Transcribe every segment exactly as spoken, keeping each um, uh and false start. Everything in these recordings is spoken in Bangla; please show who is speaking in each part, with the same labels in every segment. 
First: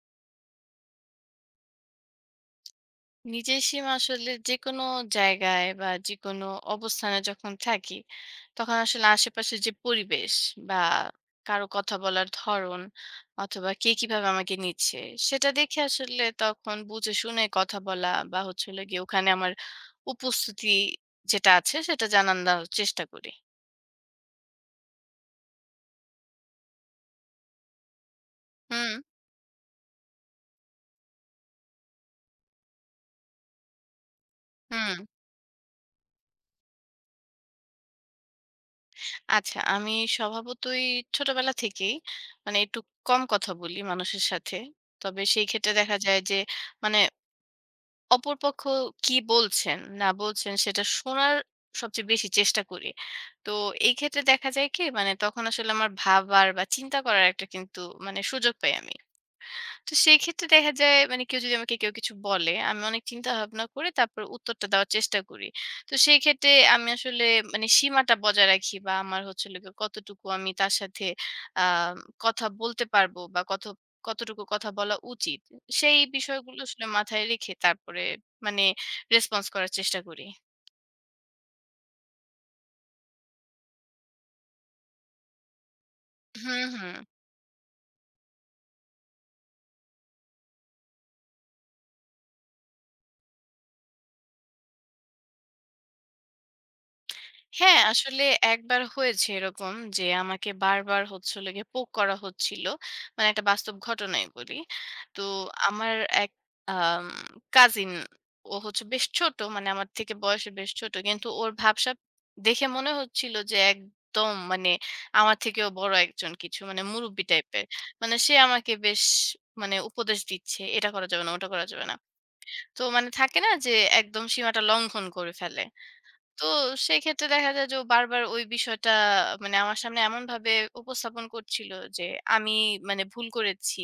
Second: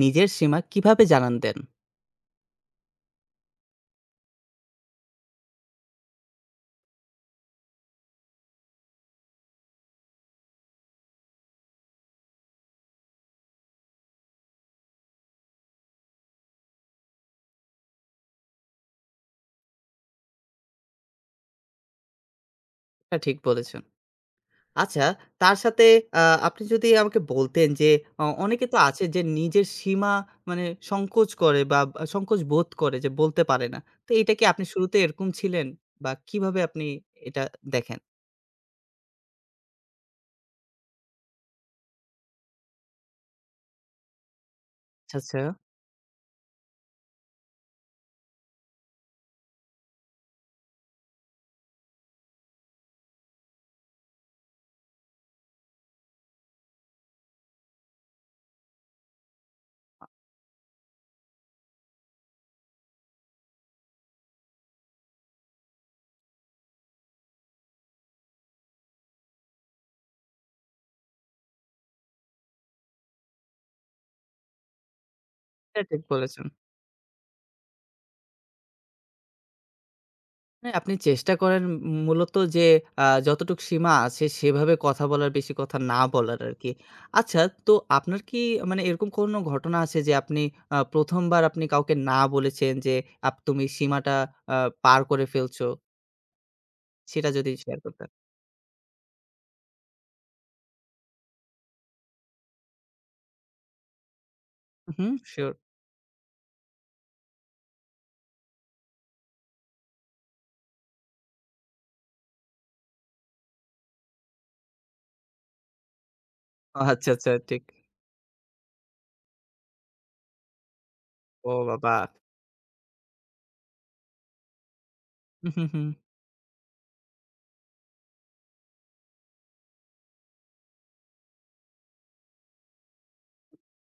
Speaker 1: নিজের সীমা কিভাবে জানান দেন?
Speaker 2: নিজের সীমা আসলে যেকোনো জায়গায় বা যেকোনো অবস্থানে যখন থাকি তখন আসলে আশেপাশে যে পরিবেশ বা কারো কথা বলার ধরন অথবা কে কিভাবে আমাকে নিচ্ছে সেটা দেখে আসলে তখন বুঝে শুনে কথা বলা বা হচ্ছে হলো গিয়ে ওখানে আমার উপস্থিতি যেটা আছে সেটা জানানোর চেষ্টা
Speaker 1: এটা
Speaker 2: করি।
Speaker 1: ঠিক বলেছেন। আচ্ছা, তার সাথে আ আপনি যদি আমাকে বলতেন যে অ অনেকে তো
Speaker 2: হুম,
Speaker 1: আছে যে নিজের সীমা মানে সংকোচ করে বা বা সংকোচ বোধ করে যে বলতে পারে না। তো এটা কি আপনি
Speaker 2: হুম।
Speaker 1: শুরুতে এরকম ছিলেন? বা কিভাবে আপনি এটা দেখেন?
Speaker 2: আচ্ছা, আমি স্বভাবতই ছোটবেলা থেকেই মানে একটু কম কথা বলি মানুষের সাথে।
Speaker 1: আচ্ছা,
Speaker 2: তবে
Speaker 1: আচ্ছা।
Speaker 2: সেই ক্ষেত্রে দেখা যায় যে মানে অপরপক্ষ কি বলছেন, না বলছেন সেটা শোনার সবচেয়ে বেশি চেষ্টা করি। তো এই ক্ষেত্রে দেখা যায় কি মানে তখন আসলে আমার ভাবার বা চিন্তা করার একটা কিন্তু মানে সুযোগ পাই আমি। তো সেই ক্ষেত্রে দেখা যায় মানে কেউ যদি আমাকে কেউ কিছু বলে আমি অনেক চিন্তা ভাবনা করে তারপর উত্তরটা দেওয়ার চেষ্টা করি। তো সেই ক্ষেত্রে আমি আসলে মানে সীমাটা বজায় রাখি বা আমার হচ্ছে হলো গিয়ে কতটুকু আমি তার সাথে আহ কথা বলতে পারবো বা কত কতটুকু কথা বলা উচিত
Speaker 1: এটা
Speaker 2: সেই
Speaker 1: ঠিক বলেছেন।
Speaker 2: বিষয়গুলো আসলে মাথায় রেখে তারপরে মানে রেসপন্স করার চেষ্টা করি।
Speaker 1: হ্যাঁ, আপনি চেষ্টা করেন উম মূলত যে আ যতটুকু সীমা আছে সেভাবে কথা বলার, বেশি কথা না বলার
Speaker 2: হুম,
Speaker 1: আরকি।
Speaker 2: হুম।
Speaker 1: আচ্ছা তো আপনার কি মানে এরকম কোনো ঘটনা আছে যে আপনি আ প্রথম বার আপনি কাউকে না বলেছেন যে আপ তুমি সীমাটা আ পার করে ফেলছো? সেটা যদি
Speaker 2: হ্যাঁ,
Speaker 1: শেয়ার করতেন।
Speaker 2: আসলে একবার হয়েছে এরকম যে আমাকে বারবার হচ্ছে হলো গিয়ে পোক করা হচ্ছিল। মানে একটা বাস্তব ঘটনাই বলি।
Speaker 1: হুম,
Speaker 2: তো
Speaker 1: শিওর।
Speaker 2: আমার এক আম কাজিন, ও হচ্ছে বেশ ছোট, মানে আমার থেকে বয়সে বেশ ছোট। কিন্তু ওর ভাবসাব দেখে মনে হচ্ছিল যে একদম মানে আমার থেকেও বড় একজন কিছু
Speaker 1: ও
Speaker 2: মানে
Speaker 1: আচ্ছা,
Speaker 2: মুরুব্বি
Speaker 1: আচ্ছা ঠিক।
Speaker 2: টাইপের। মানে সে আমাকে বেশ মানে উপদেশ দিচ্ছে। এটা করা যাবে না, ওটা
Speaker 1: ও
Speaker 2: করা যাবে না।
Speaker 1: বাবা!
Speaker 2: তো মানে থাকে না যে একদম সীমাটা লঙ্ঘন করে
Speaker 1: হু,
Speaker 2: ফেলে।
Speaker 1: হু, হু।
Speaker 2: তো সেক্ষেত্রে দেখা যায় যে ও বারবার ওই বিষয়টা মানে আমার সামনে এমন ভাবে উপস্থাপন করছিল যে আমি মানে ভুল করেছি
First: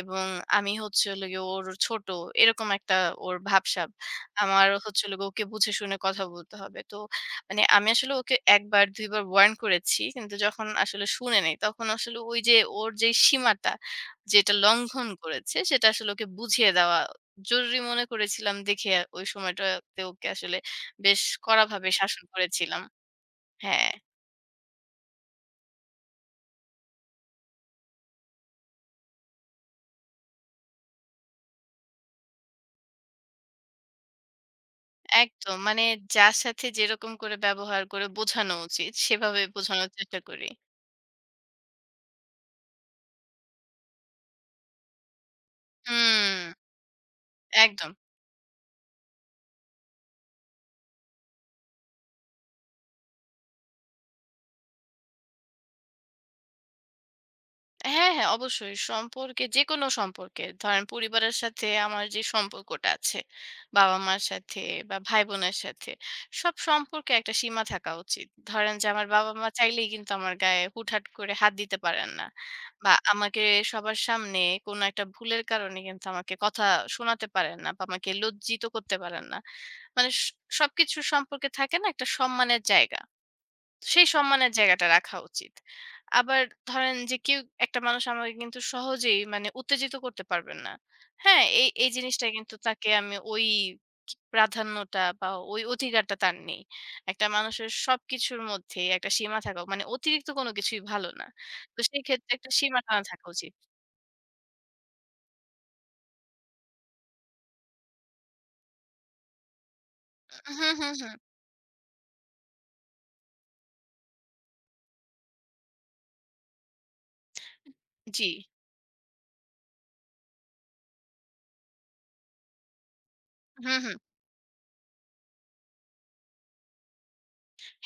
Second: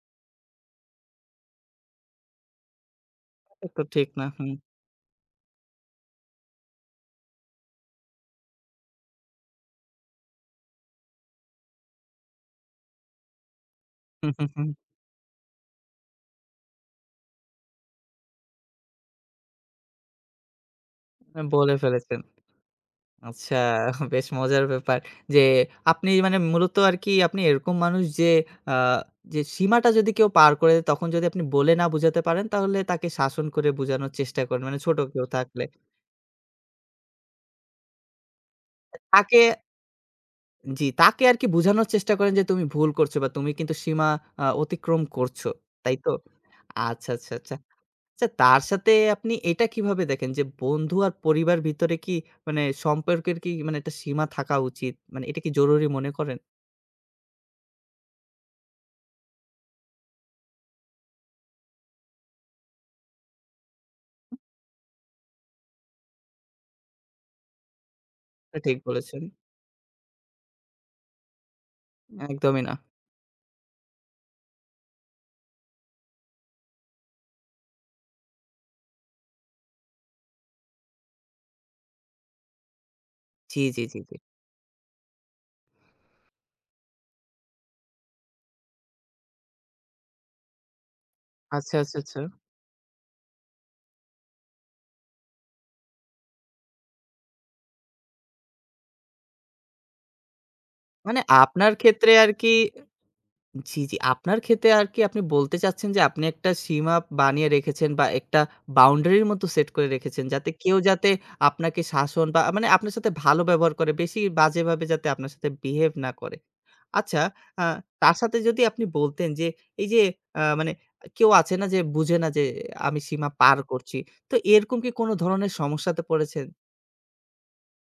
Speaker 2: এবং আমি হচ্ছে হলো গিয়ে ওর ছোট, এরকম একটা ওর
Speaker 1: এটা তো
Speaker 2: ভাবসাব,
Speaker 1: ঠিক না। হুম,
Speaker 2: আমার হচ্ছে হলো গিয়ে ওকে বুঝে শুনে কথা বলতে হবে। তো মানে আমি আসলে ওকে একবার দুইবার ওয়ার্ন করেছি কিন্তু যখন আসলে শুনে নেই তখন আসলে ওই যে ওর যে সীমাটা
Speaker 1: হু, হু,
Speaker 2: যেটা
Speaker 1: হু।
Speaker 2: লঙ্ঘন করেছে সেটা আসলে ওকে বুঝিয়ে দেওয়া জরুরি মনে করেছিলাম দেখে ওই সময়টাতে ওকে আসলে বেশ
Speaker 1: বলে
Speaker 2: কড়াভাবে
Speaker 1: ফেলেছেন।
Speaker 2: শাসন করেছিলাম।
Speaker 1: আচ্ছা
Speaker 2: হ্যাঁ,
Speaker 1: বেশ মজার ব্যাপার। যে আপনি মানে মূলত আরকি আপনি এরকম মানুষ যে আ যে সীমাটা যদি কেউ পার করে দেয় তখন যদি আপনি বলে না বুঝাতে পারেন তাহলে তাকে শাসন করে বুঝানোর চেষ্টা করেন। মানে ছোট কেউ
Speaker 2: একদম।
Speaker 1: থাকলে।
Speaker 2: মানে যার সাথে যেরকম করে ব্যবহার করে বোঝানো উচিত,
Speaker 1: তাকে
Speaker 2: সেভাবে বোঝানোর চেষ্টা করি।
Speaker 1: জি, তাকে আরকি বুঝানোর চেষ্টা করেন যে তুমি ভুল করছো বা তুমি কিন্তু সীমা আ অতিক্রম করছো। তাই তো?
Speaker 2: হুম,
Speaker 1: আচ্ছা, আচ্ছা, আচ্ছা।
Speaker 2: একদম।
Speaker 1: আচ্ছা তার সাথে আপনি এটা কিভাবে দেখেন যে বন্ধু আর পরিবার ভিতরে কি মানে সম্পর্কের কি মানে একটা সীমা থাকা উচিত? মানে এটা কি জরুরি মনে করেন?
Speaker 2: হ্যাঁ, হ্যাঁ, অবশ্যই। সম্পর্কে, যেকোনো সম্পর্কে, ধরেন পরিবারের সাথে আমার যে সম্পর্কটা আছে, বাবা-মার সাথে বা ভাই-বোনের সাথে, সব সম্পর্কে একটা সীমা থাকা উচিত।
Speaker 1: এটা
Speaker 2: ধরেন
Speaker 1: ঠিক
Speaker 2: যে আমার
Speaker 1: বলেছেন।
Speaker 2: বাবা-মা চাইলেই কিন্তু আমার গায়ে হুটহাট করে হাত দিতে পারেন না।
Speaker 1: একদমই না।
Speaker 2: বা আমাকে সবার সামনে কোনো একটা ভুলের কারণে কিন্তু আমাকে কথা শোনাতে পারেন না বা আমাকে লজ্জিত করতে পারেন না। মানে স সবকিছু সম্পর্কে থাকে না একটা সম্মানের জায়গা।
Speaker 1: জি, জি, জি,
Speaker 2: সেই
Speaker 1: জি।
Speaker 2: সম্মানের জায়গাটা রাখা উচিত। আবার ধরেন যে কেউ, একটা মানুষ আমাকে কিন্তু সহজেই মানে উত্তেজিত করতে পারবেন না। হ্যাঁ? এই,
Speaker 1: আচ্ছা,
Speaker 2: এই
Speaker 1: আচ্ছা, আচ্ছা।
Speaker 2: জিনিসটা কিন্তু তাকে আমি ওই কি প্রাধান্যটা বা ওই অধিকারটা তার নেই। একটা মানুষের সবকিছুর মধ্যেই একটা সীমা থাকা, মানে অতিরিক্ত কোনো কিছুই ভালো
Speaker 1: মানে
Speaker 2: না।
Speaker 1: আপনার
Speaker 2: তো সেই
Speaker 1: ক্ষেত্রে
Speaker 2: ক্ষেত্রে একটা
Speaker 1: আরকি
Speaker 2: সীমা টানা থাকা উচিত।
Speaker 1: জি, জি। আপনার ক্ষেত্রে আরকি আপনি বলতে চাচ্ছেন যে আপনি একটা সীমা বানিয়ে রেখেছেন বা একটা বাউন্ডারির মতো সেট করে রেখেছেন যাতে
Speaker 2: হুম,
Speaker 1: কেউ
Speaker 2: হুম,
Speaker 1: যাতে
Speaker 2: হুম।
Speaker 1: আপনাকে শাসন বা মানে আপনার সাথে ভালো ব্যবহার করে, বেশি বাজেভাবে যাতে আপনার সাথে বিহেভ না করে। আচ্ছা আ তার
Speaker 2: জি।
Speaker 1: সাথে যদি আপনি বলতেন যে এই যে আ মানে কেউ আছে না যে বুঝে না যে আমি সীমা পার
Speaker 2: হুম, হুম।
Speaker 1: করছি। তো এরকম কি কোন ধরনের সমস্যাতে পড়েছেন?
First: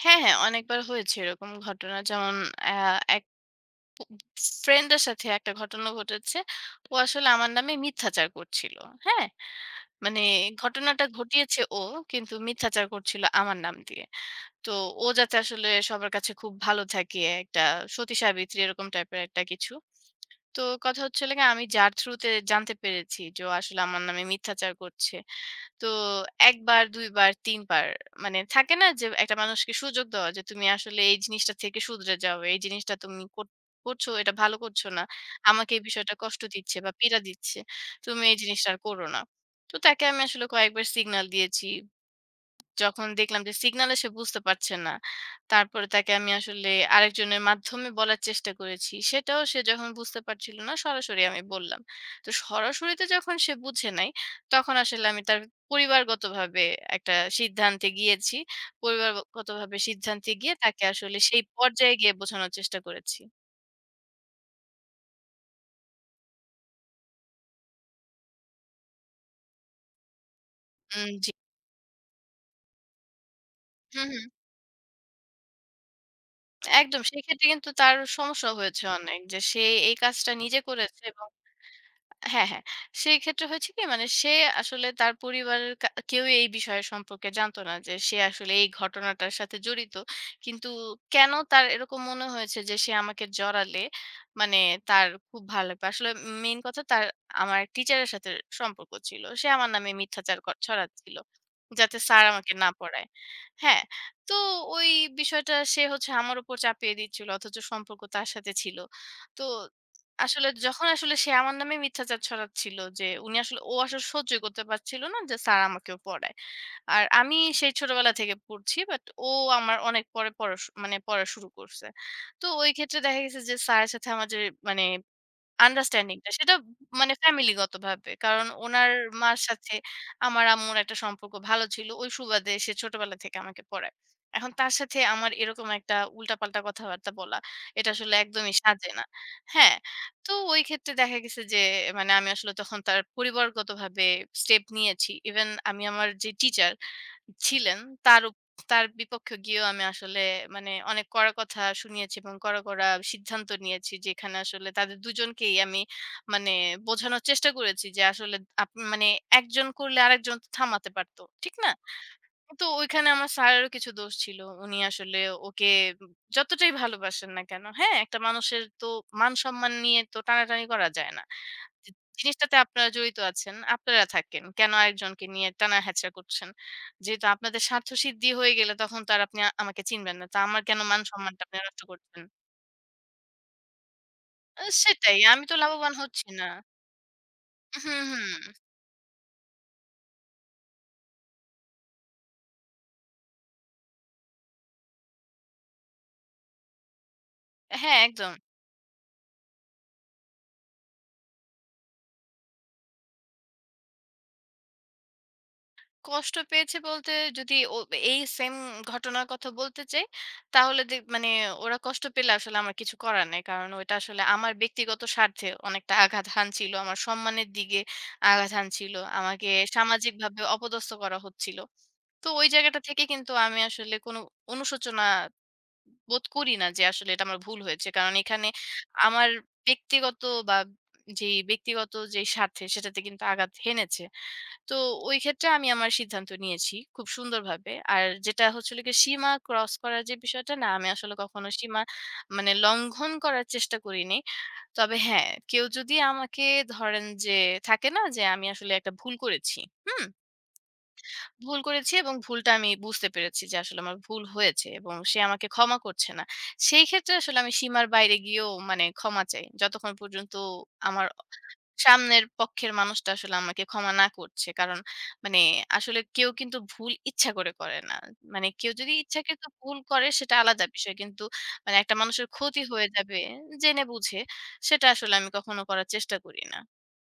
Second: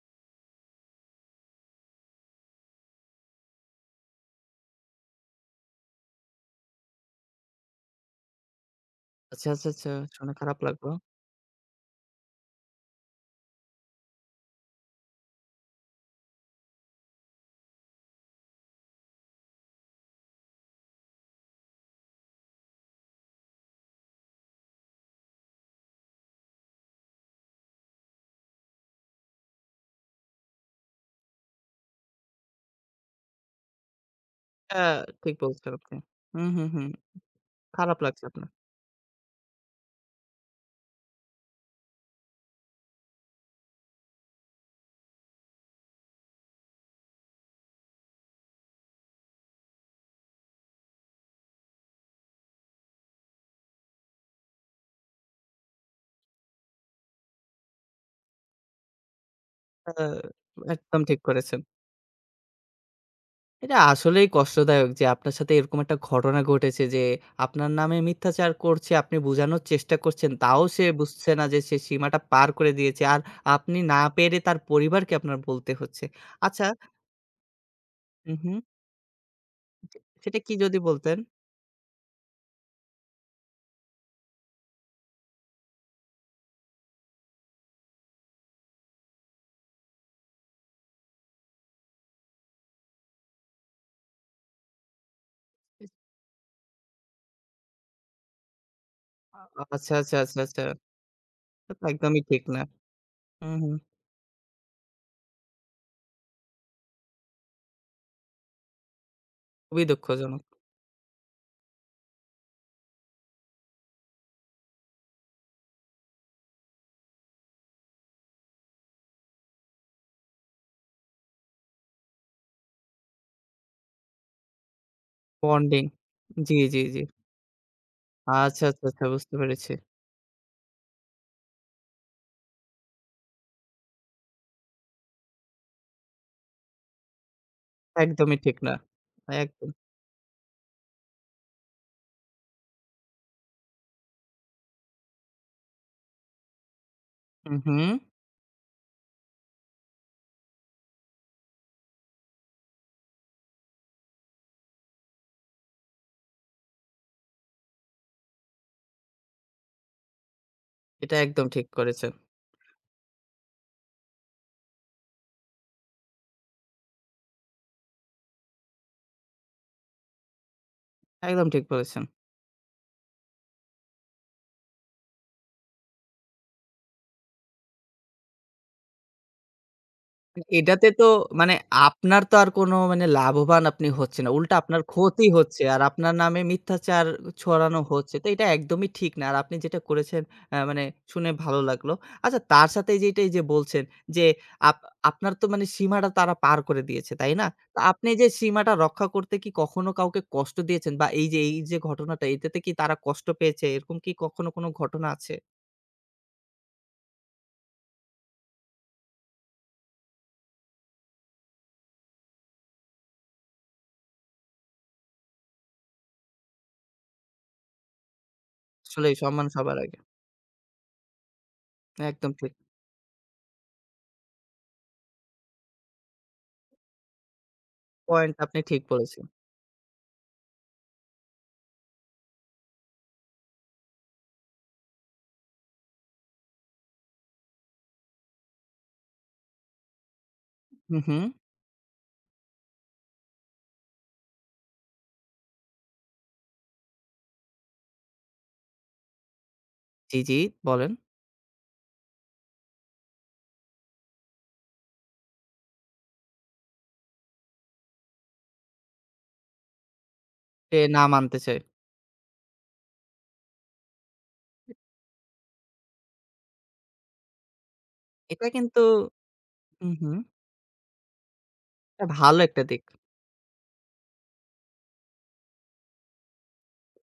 Speaker 2: হ্যাঁ, হ্যাঁ, অনেকবার হয়েছে এরকম ঘটনা। যেমন অ্যা ফ্রেন্ডের সাথে একটা ঘটনা ঘটেছে। ও আসলে আমার নামে মিথ্যাচার করছিল। হ্যাঁ?
Speaker 1: আচ্ছা, আচ্ছা, আচ্ছা।
Speaker 2: মানে
Speaker 1: শুনে খারাপ লাগলো।
Speaker 2: ঘটনাটা ঘটিয়েছে ও, কিন্তু মিথ্যাচার করছিল আমার নাম দিয়ে। তো ও যাতে আসলে সবার কাছে খুব ভালো থাকে, একটা সতী সাবিত্রী এরকম টাইপের একটা কিছু। তো কথা হচ্ছিল গিয়ে আমি যার থ্রুতে জানতে পেরেছি যে ও আসলে আমার নামে মিথ্যাচার করছে, তো এক বার, দুই বার, তিন বার, মানে থাকে না যে একটা মানুষকে সুযোগ দেওয়া যে তুমি আসলে এই জিনিসটা থেকে শুধরে যাও। এই জিনিসটা তুমি কর করছো, এটা ভালো
Speaker 1: এটা
Speaker 2: করছো না।
Speaker 1: ঠিক বলছেন
Speaker 2: আমাকে এই
Speaker 1: আপনি।
Speaker 2: বিষয়টা কষ্ট
Speaker 1: হুম, হুম,
Speaker 2: দিচ্ছে
Speaker 1: হুম।
Speaker 2: বা পীড়া দিচ্ছে।
Speaker 1: খারাপ
Speaker 2: তুমি
Speaker 1: লাগছে
Speaker 2: এই
Speaker 1: আপনার।
Speaker 2: জিনিসটা আর করো না। তো তাকে আমি আসলে কয়েকবার সিগন্যাল দিয়েছি। যখন দেখলাম যে সিগন্যালে সে বুঝতে পারছে না, তারপরে তাকে আমি আসলে আরেকজনের মাধ্যমে বলার চেষ্টা করেছি। সেটাও সে যখন বুঝতে পারছিল না, সরাসরি আমি বললাম। তো সরাসরিতে যখন সে বুঝে নাই, তখন আসলে আমি তার পরিবারগতভাবে একটা সিদ্ধান্তে গিয়েছি। পরিবারগতভাবে
Speaker 1: আ
Speaker 2: সিদ্ধান্তে গিয়ে তাকে
Speaker 1: একদম
Speaker 2: আসলে
Speaker 1: ঠিক
Speaker 2: সেই
Speaker 1: করেছেন।
Speaker 2: পর্যায়ে গিয়ে বোঝানোর চেষ্টা করেছি।
Speaker 1: এটা আসলেই কষ্টদায়ক যে আপনার সাথে এরকম একটা ঘটনা ঘটেছে যে আপনার নামে মিথ্যাচার করছে, আপনি বুঝানোর চেষ্টা করছেন। তাও সে
Speaker 2: উম, জি।
Speaker 1: বুঝছে না যে সে সীমাটা পার করে দিয়েছে। আর আপনি না
Speaker 2: হুম, হুম।
Speaker 1: পেরে তার পরিবারকে আপনার বলতে হচ্ছে। আচ্ছা
Speaker 2: একদম। সেক্ষেত্রে কিন্তু তার
Speaker 1: হুম,
Speaker 2: সমস্যা
Speaker 1: হুম।
Speaker 2: হয়েছে অনেক। যে সে এই কাজটা
Speaker 1: সেটা কি
Speaker 2: নিজে
Speaker 1: যদি
Speaker 2: করেছে
Speaker 1: বলতেন?
Speaker 2: এবং হ্যাঁ, হ্যাঁ। সেই ক্ষেত্রে হয়েছে কি, মানে সে আসলে তার পরিবারের কা কেউই এই বিষয় সম্পর্কে জানতো না যে সে আসলে এই ঘটনাটার সাথে জড়িত। কিন্তু কেন তার এরকম মনে হয়েছে যে সে আমাকে জড়ালে মানে তার খুব ভালো লাগবে। আসলে মেইন কথা, তার আমার এক টিচারের সাথে সম্পর্ক ছিল। সে আমার নামে
Speaker 1: আচ্ছা, আচ্ছা,
Speaker 2: মিথ্যাচার
Speaker 1: আচ্ছা,
Speaker 2: ক
Speaker 1: আচ্ছা।
Speaker 2: ছড়াচ্ছিল।
Speaker 1: এটা তো
Speaker 2: যাতে
Speaker 1: একদমই
Speaker 2: স্যার
Speaker 1: ঠিক
Speaker 2: আমাকে
Speaker 1: না।
Speaker 2: না পড়ায়।
Speaker 1: হুম, হুম।
Speaker 2: হ্যাঁ, তো ওই বিষয়টা সে হচ্ছে আমার উপর চাপিয়ে দিচ্ছিল। অথচ সম্পর্ক তার সাথে ছিল। তো
Speaker 1: খুবই দুঃখজনক।
Speaker 2: আসলে যখন আসলে সে আমার নামে মিথ্যাচার ছড়াচ্ছিল যে উনি আসলে ও আসলে সহ্যই করতে পারছিল না যে স্যার আমাকেও পড়ায়। আর আমি সেই ছোটবেলা থেকে পড়ছি, বাট ও আমার অনেক পরে পড়া শু মানে পড়া শুরু করছে। তো ওই ক্ষেত্রে দেখা গেছে যে স্যারের সাথে আমার যে মানে
Speaker 1: বন্ডিং।
Speaker 2: আন্ডারস্ট্যান্ডিং টা, সেটা
Speaker 1: জি, জি, জি।
Speaker 2: মানে ফ্যামিলিগতভাবে। কারণ
Speaker 1: আচ্ছা, আচ্ছা,
Speaker 2: উনার
Speaker 1: আচ্ছা বুঝতে
Speaker 2: মার সাথে
Speaker 1: পেরেছি।
Speaker 2: আমার আম্মুর একটা সম্পর্ক ভালো ছিল। ওই সুবাদে সে ছোটবেলা থেকে আমাকে পড়ায়। এখন তার সাথে আমার এরকম একটা উল্টাপাল্টা কথাবার্তা বলা, এটা আসলে
Speaker 1: একদমই
Speaker 2: একদমই
Speaker 1: ঠিক না।
Speaker 2: সাজে না।
Speaker 1: একদম।
Speaker 2: হ্যাঁ? তো ওই ক্ষেত্রে দেখা গেছে যে মানে আমি আসলে তখন তার পরিবারগতভাবে স্টেপ নিয়েছি। ইভেন আমি আমার যে টিচার
Speaker 1: হু, হু।
Speaker 2: ছিলেন, তার উপ তার বিপক্ষে গিয়েও আমি আসলে মানে অনেক কড়া কথা শুনিয়েছি এবং কড়া, কড়া সিদ্ধান্ত নিয়েছি। যেখানে আসলে তাদের দুজনকেই আমি মানে বোঝানোর চেষ্টা করেছি যে আসলে আপ মানে একজন করলে আরেকজন তো থামাতে
Speaker 1: এটা
Speaker 2: পারত।
Speaker 1: একদম
Speaker 2: ঠিক
Speaker 1: ঠিক
Speaker 2: না?
Speaker 1: করেছেন।
Speaker 2: কিন্তু ওইখানে আমার স্যারেরও কিছু দোষ ছিল। উনি আসলে ওকে যতটাই ভালোবাসেন না কেন, হ্যাঁ? একটা মানুষের তো মান সম্মান নিয়ে তো টানাটানি করা যায় না।
Speaker 1: একদম ঠিক
Speaker 2: জি,
Speaker 1: বলেছেন।
Speaker 2: জিনিসটাতে আপনারা জড়িত আছেন, আপনারা থাকেন। কেন আরেকজনকে নিয়ে টানা হ্যাচড়া করছেন? যেহেতু আপনাদের স্বার্থসিদ্ধি হয়ে গেলে তখন তো আর আপনি আ আমাকে চিনবেন না। তো আমার কেন
Speaker 1: এটাতে তো
Speaker 2: মান-সম্মানটা
Speaker 1: মানে
Speaker 2: আপনি নষ্ট
Speaker 1: আপনার
Speaker 2: করছেন?
Speaker 1: তো আর কোনো মানে লাভবান আপনি হচ্ছেন না। উল্টা
Speaker 2: আ
Speaker 1: আপনার
Speaker 2: সেটাই,
Speaker 1: ক্ষতি
Speaker 2: আমি তো
Speaker 1: হচ্ছে। আর
Speaker 2: লাভবান
Speaker 1: আপনার
Speaker 2: হচ্ছি
Speaker 1: নামে
Speaker 2: না।
Speaker 1: মিথ্যাচার ছড়ানো
Speaker 2: হুম,
Speaker 1: হচ্ছে। তো এটা
Speaker 2: হুম।
Speaker 1: একদমই ঠিক না। আর আপনি যেটা করেছেন আ মানে শুনে ভালো লাগলো। আচ্ছা তার সাথে এই যে এটা এই যে বলছেন যে আপ আপনার তো মানে সীমাটা তারা পার করে দিয়েছে, তাই না? তো
Speaker 2: হ্যাঁ,
Speaker 1: আপনি যে
Speaker 2: একদম।
Speaker 1: সীমাটা রক্ষা করতে কি কখনো কাউকে কষ্ট দিয়েছেন? বা এই যে এই যে ঘটনাটা এটাতে কি তারা কষ্ট পেয়েছে? এরকম কি কখনো কোনো ঘটনা আছে?
Speaker 2: কষ্ট পেয়েছে বলতে, যদি ও এই সেম ঘটনার কথা বলতে চাই, তাহলে দে মানে ওরা কষ্ট পেলে আসলে আমার কিছু করার নাই। কারণ ওইটা আসলে আমার ব্যক্তিগত স্বার্থে অনেকটা আঘাত হানছিল। আমার সম্মানের দিকে আঘাত হানছিল।
Speaker 1: আসলেই সম্মান
Speaker 2: আমাকে
Speaker 1: সবার আগে।
Speaker 2: সামাজিকভাবে অপদস্থ করা হচ্ছিল। তো
Speaker 1: একদম
Speaker 2: ওই
Speaker 1: ঠিক।
Speaker 2: জায়গাটা থেকে কিন্তু আমি আসলে কোনো অনুশোচনা বোধ করি না যে আসলে এটা আমার ভুল হয়েছে। কারণ
Speaker 1: পয়েন্ট
Speaker 2: এখানে
Speaker 1: আপনি ঠিক বলেছেন।
Speaker 2: আমার ব্যক্তিগত বা যেই ব্যক্তিগত যেই স্বার্থে, সেটাতে কিন্তু আঘাত হেনেছে। তো ওই ক্ষেত্রে আমি আমার সিদ্ধান্ত নিয়েছি খুব সুন্দরভাবে। আর যেটা হচ্ছে হলো গিয়ে সীমা ক্রস করার যে বিষয়টা, না, আমি
Speaker 1: হু,
Speaker 2: আসলে
Speaker 1: হু।
Speaker 2: কখনো সীমা মানে লঙ্ঘন করার চেষ্টা করিনি। তবে হ্যাঁ, কেউ যদি আমাকে ধরেন যে থাকে না যে আমি আসলে একটা ভুল করেছি, হুম?
Speaker 1: জি, জি বলেন।
Speaker 2: ভুল করেছি এবং ভুলটা আমি বুঝতে পেরেছি যে আসলে আমার ভুল হয়েছে এবং সে আমাকে ক্ষমা করছে না। সেই ক্ষেত্রে আসলে আমি সীমার বাইরে গিয়েও মানে ক্ষমা চাই। যতক্ষণ পর্যন্ত
Speaker 1: যে না
Speaker 2: আমার
Speaker 1: মানতে চায়।
Speaker 2: সামনের পক্ষের মানুষটা আসলে আমাকে ক্ষমা না করছে। কারণ মানে আসলে কেউ কিন্তু ভুল ইচ্ছা করে করে না।
Speaker 1: এটা
Speaker 2: মানে কেউ
Speaker 1: কিন্তু
Speaker 2: যদি ইচ্ছাকৃত ভুল
Speaker 1: হুম,
Speaker 2: করে
Speaker 1: হুম।
Speaker 2: সেটা আলাদা বিষয়। কিন্তু মানে একটা
Speaker 1: এটা
Speaker 2: মানুষের
Speaker 1: ভালো
Speaker 2: ক্ষতি
Speaker 1: একটা দিক।
Speaker 2: হয়ে যাবে জেনে বুঝে, সেটা আসলে আমি কখনো করার চেষ্টা করি না।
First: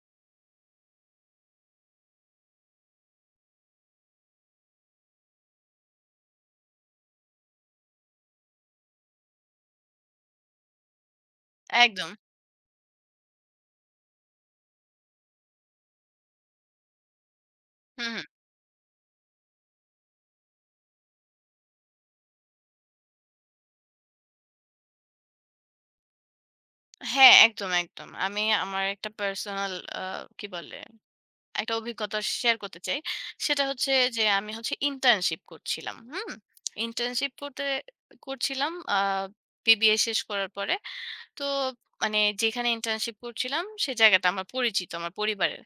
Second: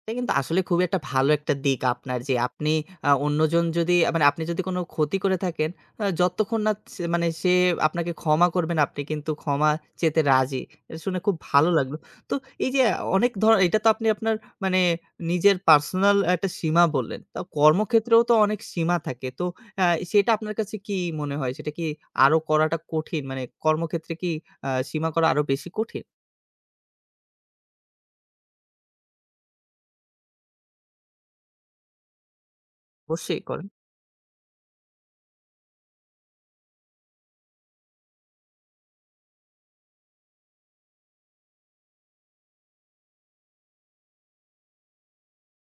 Speaker 1: এটা কিন্তু আসলে খুবই একটা ভালো একটা দিক আপনার যে আপনি আ অন্যজন যদি আ মানে আপনি যদি কোনো ক্ষতি করে থাকেন, আ যতক্ষণ না সে মানে সে আপনাকে ক্ষমা করবে না, আপনি কিন্তু ক্ষমা চেতে রাজি। এটা শুনে খুব ভালো লাগলো।
Speaker 2: একদম।
Speaker 1: তো এই যে অনেক ধর এটা তো আপনি আপনার মানে নিজের পার্সোনাল একটা সীমা বললেন। তো
Speaker 2: হুম,
Speaker 1: কর্মক্ষেত্রেও
Speaker 2: হুম।
Speaker 1: তো অনেক সীমা থাকে। তো আ সেটা আপনার কাছে কি মনে হয়? সেটা কি আরো করাটা কঠিন? মানে কর্মক্ষেত্রে কি আ সীমা করা আরো বেশি কঠিন?
Speaker 2: হ্যাঁ, একদম, একদম। আমি আমার একটা পার্সোনাল আ কি বলে? একটা অভিজ্ঞতা শেয়ার করতে চাই।
Speaker 1: অবশ্যই
Speaker 2: সেটা
Speaker 1: করেন।
Speaker 2: হচ্ছে যে আমি হচ্ছে ইন্টার্নশিপ করছিলাম। হুম? ইন্টার্নশিপ করতে করছিলাম আ বিবিএ শেষ করার পরে। তো মানে যেখানে ইন্টার্নশিপ করছিলাম সে জায়গাটা আমার পরিচিত, আমার পরিবারের।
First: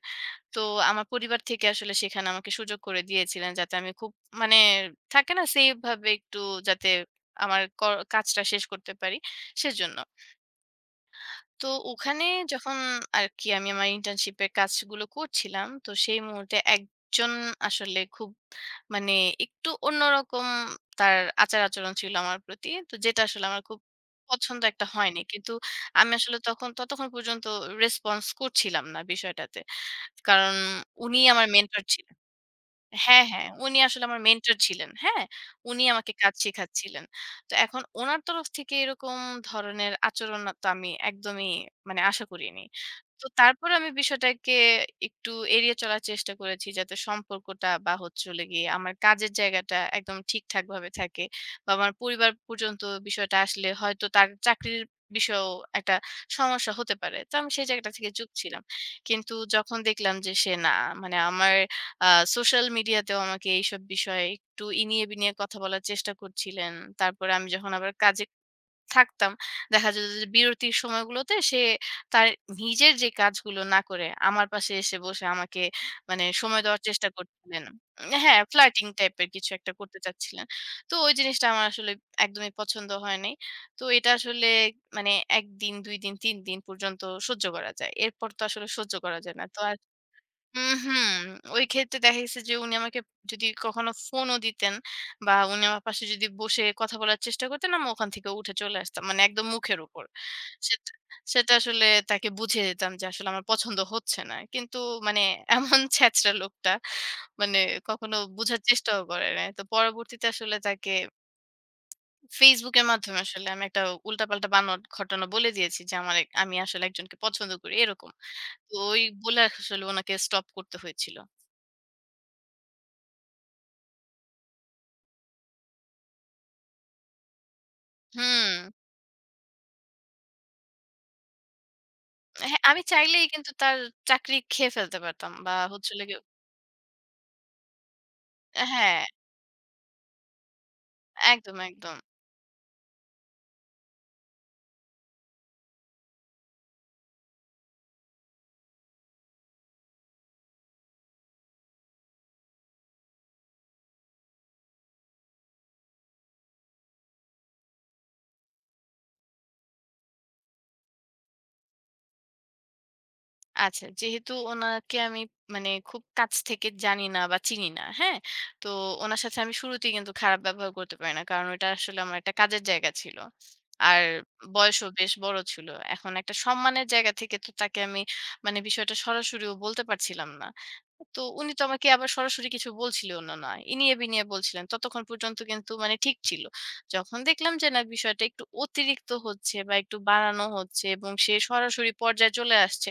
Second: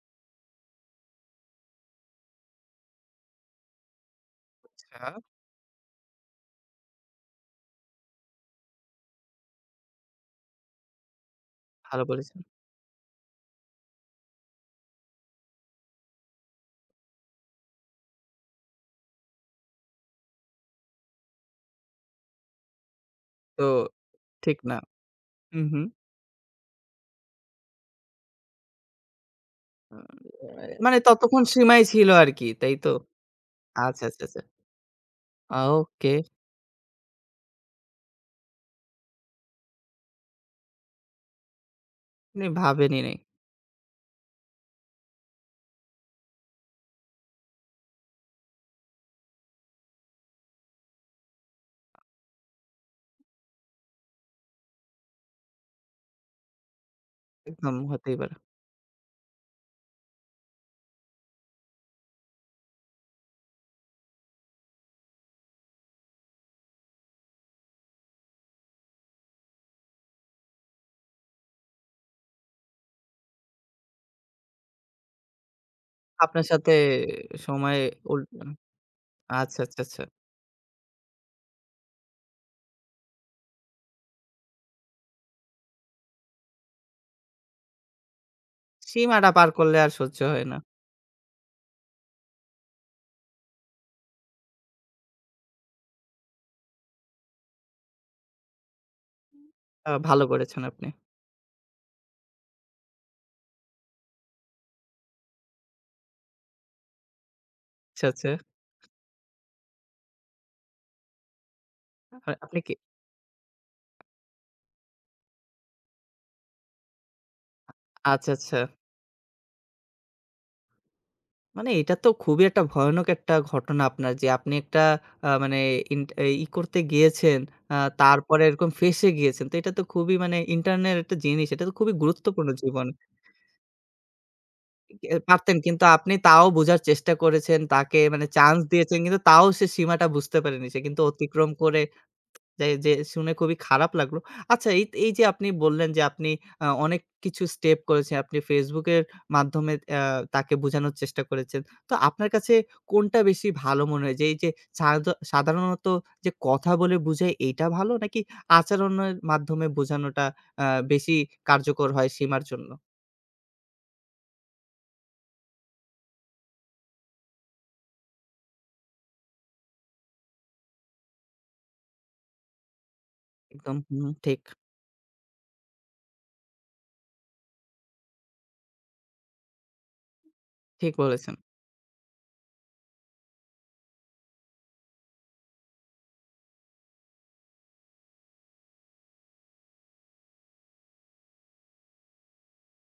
Speaker 2: তো আমার পরিবার থেকে আসলে সেখানে আমাকে সুযোগ করে দিয়েছিলেন যাতে আমি খুব মানে
Speaker 1: আচ্ছা।
Speaker 2: থাকে না সেফ ভাবে একটু, যাতে আমার কর কাজটা শেষ করতে পারি সেজন্য। তো
Speaker 1: ভালো
Speaker 2: ওখানে
Speaker 1: বলেছেন।
Speaker 2: যখন আর কি আমি আমার ইন্টার্নশিপের কাজগুলো করছিলাম, তো সেই মুহূর্তে একজন আসলে খুব মানে একটু অন্যরকম তার আচার-আচরণ ছিল আমার প্রতি। তো যেটা আসলে আমার
Speaker 1: তো
Speaker 2: খুব
Speaker 1: ঠিক
Speaker 2: পছন্দ
Speaker 1: না।
Speaker 2: একটা হয়নি। কিন্তু
Speaker 1: হুম, হুম।
Speaker 2: আমি আসলে তখন ততক্ষণ পর্যন্ত রেসপন্স করছিলাম না বিষয়টাতে।
Speaker 1: আ
Speaker 2: কারণ
Speaker 1: এ মানে
Speaker 2: উনি
Speaker 1: ততক্ষণ
Speaker 2: আমার
Speaker 1: সীমাই
Speaker 2: মেন্টর
Speaker 1: ছিল
Speaker 2: ছিলেন।
Speaker 1: আরকি, তাই তো?
Speaker 2: হ্যাঁ, হ্যাঁ। উনি আসলে
Speaker 1: আচ্ছা,
Speaker 2: আমার
Speaker 1: আচ্ছা, আচ্ছা।
Speaker 2: মেন্টর ছিলেন। হ্যাঁ?
Speaker 1: আ
Speaker 2: উনি আমাকে
Speaker 1: ওকে।
Speaker 2: কাজ শিখাচ্ছিলেন। তো এখন উনার তরফ থেকে এরকম ধরনের আচরণ তো আমি একদমই মানে আশা
Speaker 1: মানে
Speaker 2: করিনি।
Speaker 1: ভাবেনি নাই।
Speaker 2: তো তারপরে আমি বিষয়টাকে একটু এড়িয়ে চলার চেষ্টা করেছি যাতে সম্পর্কটা বা হচ্ছে হলো গিয়ে আমার কাজের জায়গাটা একদম ঠিকঠাকভাবে থাকে। বা আমার পরিবার পর্যন্ত বিষয়টা আসলে, হয়তো তার চাকরির বিষয়েও একটা সমস্যা হতে পারে। তো আমি সেই
Speaker 1: একদম
Speaker 2: জায়গাটা থেকে
Speaker 1: হতেই
Speaker 2: চুপ
Speaker 1: পারে।
Speaker 2: ছিলাম। কিন্তু যখন দেখলাম যে সে না, মানে আমার আ সোশ্যাল মিডিয়াতেও আমাকে এইসব বিষয়ে একটু ইনিয়ে বিনিয়ে কথা বলার চেষ্টা করছিলেন। তারপরে আমি যখন আবার কাজে থাকতাম, দেখা যেত যে বিরতির সময়গুলোতে সে তার নিজের যে কাজগুলো না করে আমার পাশে এসে বসে আমাকে মানে
Speaker 1: আপনার
Speaker 2: সময়
Speaker 1: সাথে
Speaker 2: দেওয়ার চেষ্টা করছিলেন।
Speaker 1: সময়
Speaker 2: উম,
Speaker 1: উল
Speaker 2: হ্যাঁ, ফ্লার্টিং টাইপের কিছু
Speaker 1: আচ্ছা,
Speaker 2: একটা
Speaker 1: আচ্ছা,
Speaker 2: করতে
Speaker 1: আচ্ছা।
Speaker 2: চাচ্ছিলেন। তো ওই জিনিসটা আমার আসলে একদমই পছন্দ হয় নাই। তো এটা আসলে মানে এক দিন, দুই দিন, তিন দিন পর্যন্ত সহ্য করা যায়। এরপর তো আসলে সহ্য করা
Speaker 1: সীমাটা
Speaker 2: যায় না।
Speaker 1: পার
Speaker 2: তো আর
Speaker 1: করলে আর সহ্য হয় না।
Speaker 2: উম, হুম। ওই ক্ষেত্রে দেখা গেছে যে উনি আমাকে যদি কখনো ফোনও দিতেন বা উনি আমার পাশে যদি বসে কথা বলার চেষ্টা করতেন, আমি ওখান থেকে উঠে চলে আসতাম। মানে একদম মুখের
Speaker 1: আ
Speaker 2: উপর।
Speaker 1: ভালো করেছেন আপনি।
Speaker 2: সেটা সেটা আসলে তাকে বুঝিয়ে দিতাম যে আসলে আমার পছন্দ হচ্ছে না। কিন্তু মানে এমন ছ্যাচরা লোকটা মানে
Speaker 1: আচ্ছা,
Speaker 2: কখনো
Speaker 1: আচ্ছা।
Speaker 2: বুঝার চেষ্টাও করে নাই। তো পরবর্তীতে আসলে তাকে
Speaker 1: আ আপনি কি
Speaker 2: Facebook এর মাধ্যমে আসলে আমি একটা উল্টাপাল্টা বানোয়াট ঘটনা বলে দিয়েছি যে আমার এক- আমি আসলে একজনকে পছন্দ করি এরকম।
Speaker 1: আচ্ছা, আচ্ছা।
Speaker 2: তো ওই বলে আসলে ওনাকে স্টপ করতে হয়েছিল।
Speaker 1: মানে এটা তো খুবই একটা ভয়ানক একটা ঘটনা আপনার যে আপনি একটা আ মানে ইন্ট ই করতে গিয়েছেন, আ তারপরে
Speaker 2: হুম।
Speaker 1: এরকম ফেঁসে গিয়েছেন। তো এটা তো খুবই মানে ইন্টারনাল একটা জিনিস। এটা তো খুবই গুরুত্বপূর্ণ
Speaker 2: হ্যাঁ, আমি
Speaker 1: জীবনে।
Speaker 2: চাইলেই কিন্তু তার চাকরি খেয়ে ফেলতে
Speaker 1: এ
Speaker 2: পারতাম বা
Speaker 1: পারতেন কিন্তু
Speaker 2: হচ্ছে হলো
Speaker 1: আপনি
Speaker 2: গিয়ে,
Speaker 1: তাও বোঝার চেষ্টা করেছেন। তাকে মানে চান্স
Speaker 2: হ্যাঁ,
Speaker 1: দিয়েছেন কিন্তু তাও সে সীমাটা বুঝতে পারেনি। সে কিন্তু অতিক্রম
Speaker 2: একদম,
Speaker 1: করে
Speaker 2: একদম।
Speaker 1: যে যে শুনে খুবই খারাপ লাগলো। আচ্ছা এই এই যে আপনি বললেন যে আপনি আ অনেক কিছু স্টেপ করেছেন। আপনি Facebook এর মাধ্যমে আ তাকে বোঝানোর চেষ্টা করেছেন। তো আপনার কাছে কোনটা বেশি ভালো মনে হয় যে এই যে সাধা সাধারণত যে কথা বলে বুঝায় এইটা ভালো নাকি আচরণের মাধ্যমে বোঝানোটা আ বেশি কার্যকর হয় সীমার জন্য?
Speaker 2: আচ্ছা, যেহেতু উনাকে আমি মানে খুব কাছ থেকে জানি না বা চিনি না, হ্যাঁ? তো উনার সাথে আমি শুরুতেই কিন্তু খারাপ ব্যবহার করতে পারি না। কারণ ওইটা আসলে আমার একটা কাজের জায়গা ছিল।
Speaker 1: একদম
Speaker 2: আর
Speaker 1: হুম, ঠিক,
Speaker 2: বয়সও বেশ বড় ছিল। এখন একটা সম্মানের জায়গা থেকে তো তাকে আমি মানে বিষয়টা সরাসরিও বলতে পারছিলাম না।
Speaker 1: ঠিক
Speaker 2: তো
Speaker 1: বলেছেন।
Speaker 2: উনি তো আমাকে আবার সরাসরি কিছু বলছিলেও না, না। ইনিয়ে বিনিয়ে বলছিলেন। ততক্ষণ পর্যন্ত কিন্তু মানে ঠিক ছিল। যখন দেখলাম যে না, বিষয়টা একটু অতিরিক্ত হচ্ছে বা একটু বাড়ানো হচ্ছে এবং সে সরাসরি পর্যায়ে চলে আসছে,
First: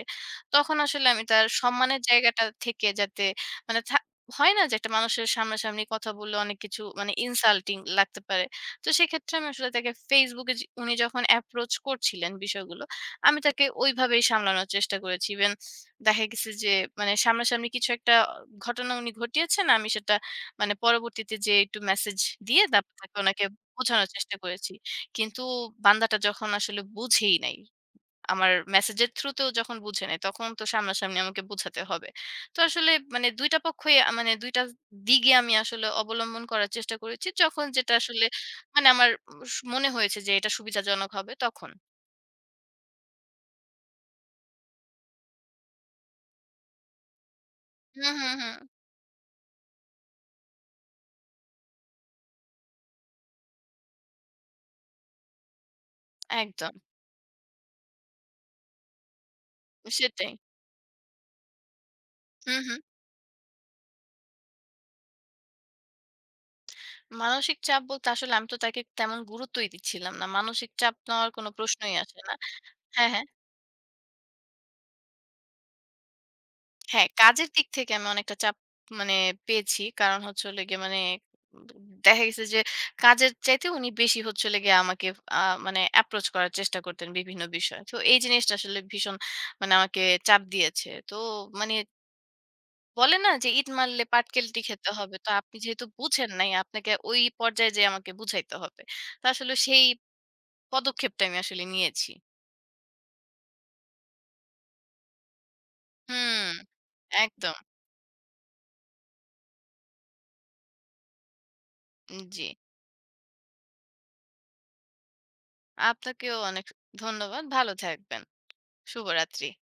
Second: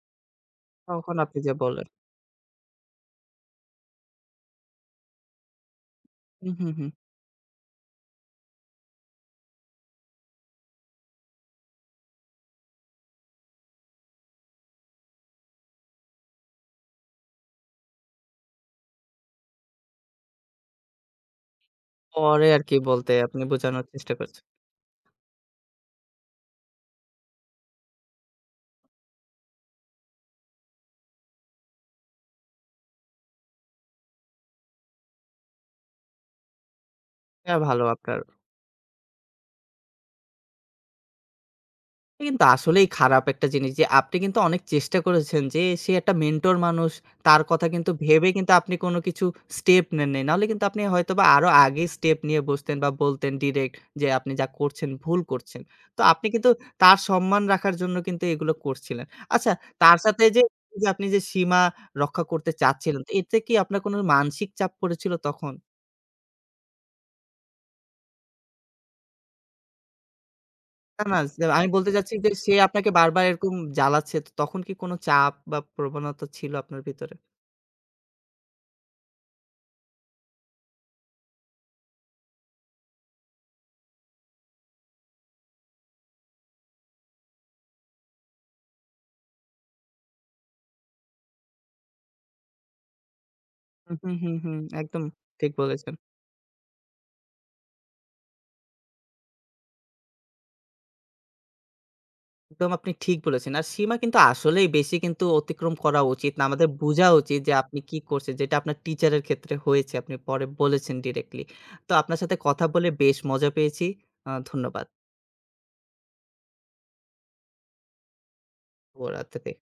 Speaker 2: তখন আসলে
Speaker 1: তখন
Speaker 2: আমি
Speaker 1: আপনি
Speaker 2: তার
Speaker 1: যে বললেন।
Speaker 2: সম্মানের জায়গাটা থেকে যাতে মানে থা হয় না যে একটা মানুষের সামনাসামনি কথা বললে
Speaker 1: হুম,
Speaker 2: অনেক
Speaker 1: হুম,
Speaker 2: কিছু
Speaker 1: হুম।
Speaker 2: মানে ইনসাল্টিং লাগতে পারে। তো সেক্ষেত্রে আমি আসলে তাকে Facebook এ, যে উনি যখন অ্যাপ্রোচ করছিলেন বিষয়গুলো, আমি তাকে ওইভাবেই সামলানোর চেষ্টা করেছি। ইভেন দেখা গেছে যে মানে সামনাসামনি কিছু একটা ঘটনা উনি ঘটিয়েছেন, আমি সেটা মানে পরবর্তীতে যেয়ে একটু মেসেজ
Speaker 1: পরে
Speaker 2: দিয়ে
Speaker 1: আরকি
Speaker 2: তারপর
Speaker 1: বলতে
Speaker 2: তাকে
Speaker 1: আপনি
Speaker 2: ওনাকে
Speaker 1: বোঝানোর
Speaker 2: বোঝানোর
Speaker 1: চেষ্টা
Speaker 2: চেষ্টা
Speaker 1: করছেন।
Speaker 2: করেছি। কিন্তু বান্দাটা যখন আসলে বুঝেই নাই, আমার মেসেজের থ্রুতেও যখন বুঝে নেয়, তখন তো সামনাসামনি আমাকে বুঝাতে হবে। তো আসলে মানে দুই টা পক্ষই আ মানে দুই টা দিকে আমি আসলে অবলম্বন করার চেষ্টা করেছি।
Speaker 1: এটা
Speaker 2: যখন
Speaker 1: ভালো
Speaker 2: যেটা
Speaker 1: আপনার।
Speaker 2: আসলে মানে আমার স মনে হয়েছে যে এটা সুবিধাজনক হবে, তখন।
Speaker 1: এটা কিন্তু আসলেই খারাপ একটা জিনিস যে আপনি কিন্তু অনেক চেষ্টা করেছেন যে সে একটা মেন্টর মানুষ। তার কথা কিন্তু
Speaker 2: হুম,
Speaker 1: ভেবে
Speaker 2: হুম,
Speaker 1: কিন্তু
Speaker 2: হুম।
Speaker 1: আপনি কোনো কিছু স্টেপ নেন নাই। নাহলে কিন্তু আপনি হয়তোবা আরো আগেই স্টেপ নিয়ে বসতেন বা বলতেন ডিরেক্ট যে আপনি যা করছেন ভুল করছেন। তো আপনি কিন্তু
Speaker 2: একদম।
Speaker 1: তার সম্মান রাখার জন্য কিন্তু এগুলো করছিলেন। আচ্ছা তার সাথে
Speaker 2: সেটাই।
Speaker 1: যে, যে আপনি যে সীমা রক্ষা করতে
Speaker 2: হুম, হুম।
Speaker 1: চাচ্ছিলেন, তো এতে কি আপনার কোনো মানসিক চাপ পড়েছিল তখন?
Speaker 2: মানসিক চাপ বলতে আসলে আমি তো তাকে তেমন গুরুত্বই দিচ্ছিলাম না। মানসিক চাপ
Speaker 1: না, না
Speaker 2: নেওয়ার
Speaker 1: সে
Speaker 2: কোনো
Speaker 1: আমি বলতে
Speaker 2: প্রশ্নই
Speaker 1: চাচ্ছি
Speaker 2: আসে
Speaker 1: যে
Speaker 2: না।
Speaker 1: সে আপনাকে
Speaker 2: হ্যাঁ,
Speaker 1: বারবার
Speaker 2: হ্যাঁ।
Speaker 1: এরকম জ্বালাচ্ছে। তো তখন কি কোনো চাপ বা প্রবণতা ছিল আপনার
Speaker 2: হ্যাঁ,
Speaker 1: ভিতরে?
Speaker 2: কাজের দিক থেকে আমি অনেকটা চাপ মানে পেয়েছি। কারণ হচ্ছে হলো গিয়ে মানে উম দেখা গেছে যে কাজের চাইতে উনি বেশি হচ্ছে হলো গিয়ে আমাকে আ মানে approach করার চেষ্টা করতেন বিভিন্ন বিষয়ে। তো এই জিনিসটা আসলে ভীষণ মানে আমাকে চাপ দিয়েছে। তো মানে বলে না যে ইট
Speaker 1: হুম,
Speaker 2: মারলে
Speaker 1: হুম, হুম, হুম।
Speaker 2: পাটকেলটি খেতে
Speaker 1: একদম
Speaker 2: হবে। তো
Speaker 1: ঠিক
Speaker 2: আপনি যেহেতু
Speaker 1: বলেছেন।
Speaker 2: বুঝেন নাই আপনাকে ওই পর্যায়ে যেয়ে আমাকে বুঝাইতে হবে। তো আসলে সেই পদক্ষেপটা আমি আসলে নিয়েছি।
Speaker 1: একদম আপনি ঠিক বলেছেন। আর সীমা কিন্তু আসলেই বেশি কিন্তু অতিক্রম করা উচিত না।
Speaker 2: হুম,
Speaker 1: আমাদের বোঝা উচিত যে
Speaker 2: একদম।
Speaker 1: আপনি কি করছেন। যেটা আপনার টিচারের ক্ষেত্রে হয়েছে। আপনি পরে বলেছেন ডিরেক্টলি। তো আপনার সাথে
Speaker 2: জি।
Speaker 1: কথা বলে বেশ মজা পেয়েছি। আ ধন্যবাদ
Speaker 2: আপনাকেও অনেক ধন্যবাদ। ভালো থাকবেন। শুভরাত্রি।
Speaker 1: শুভরাত্রি।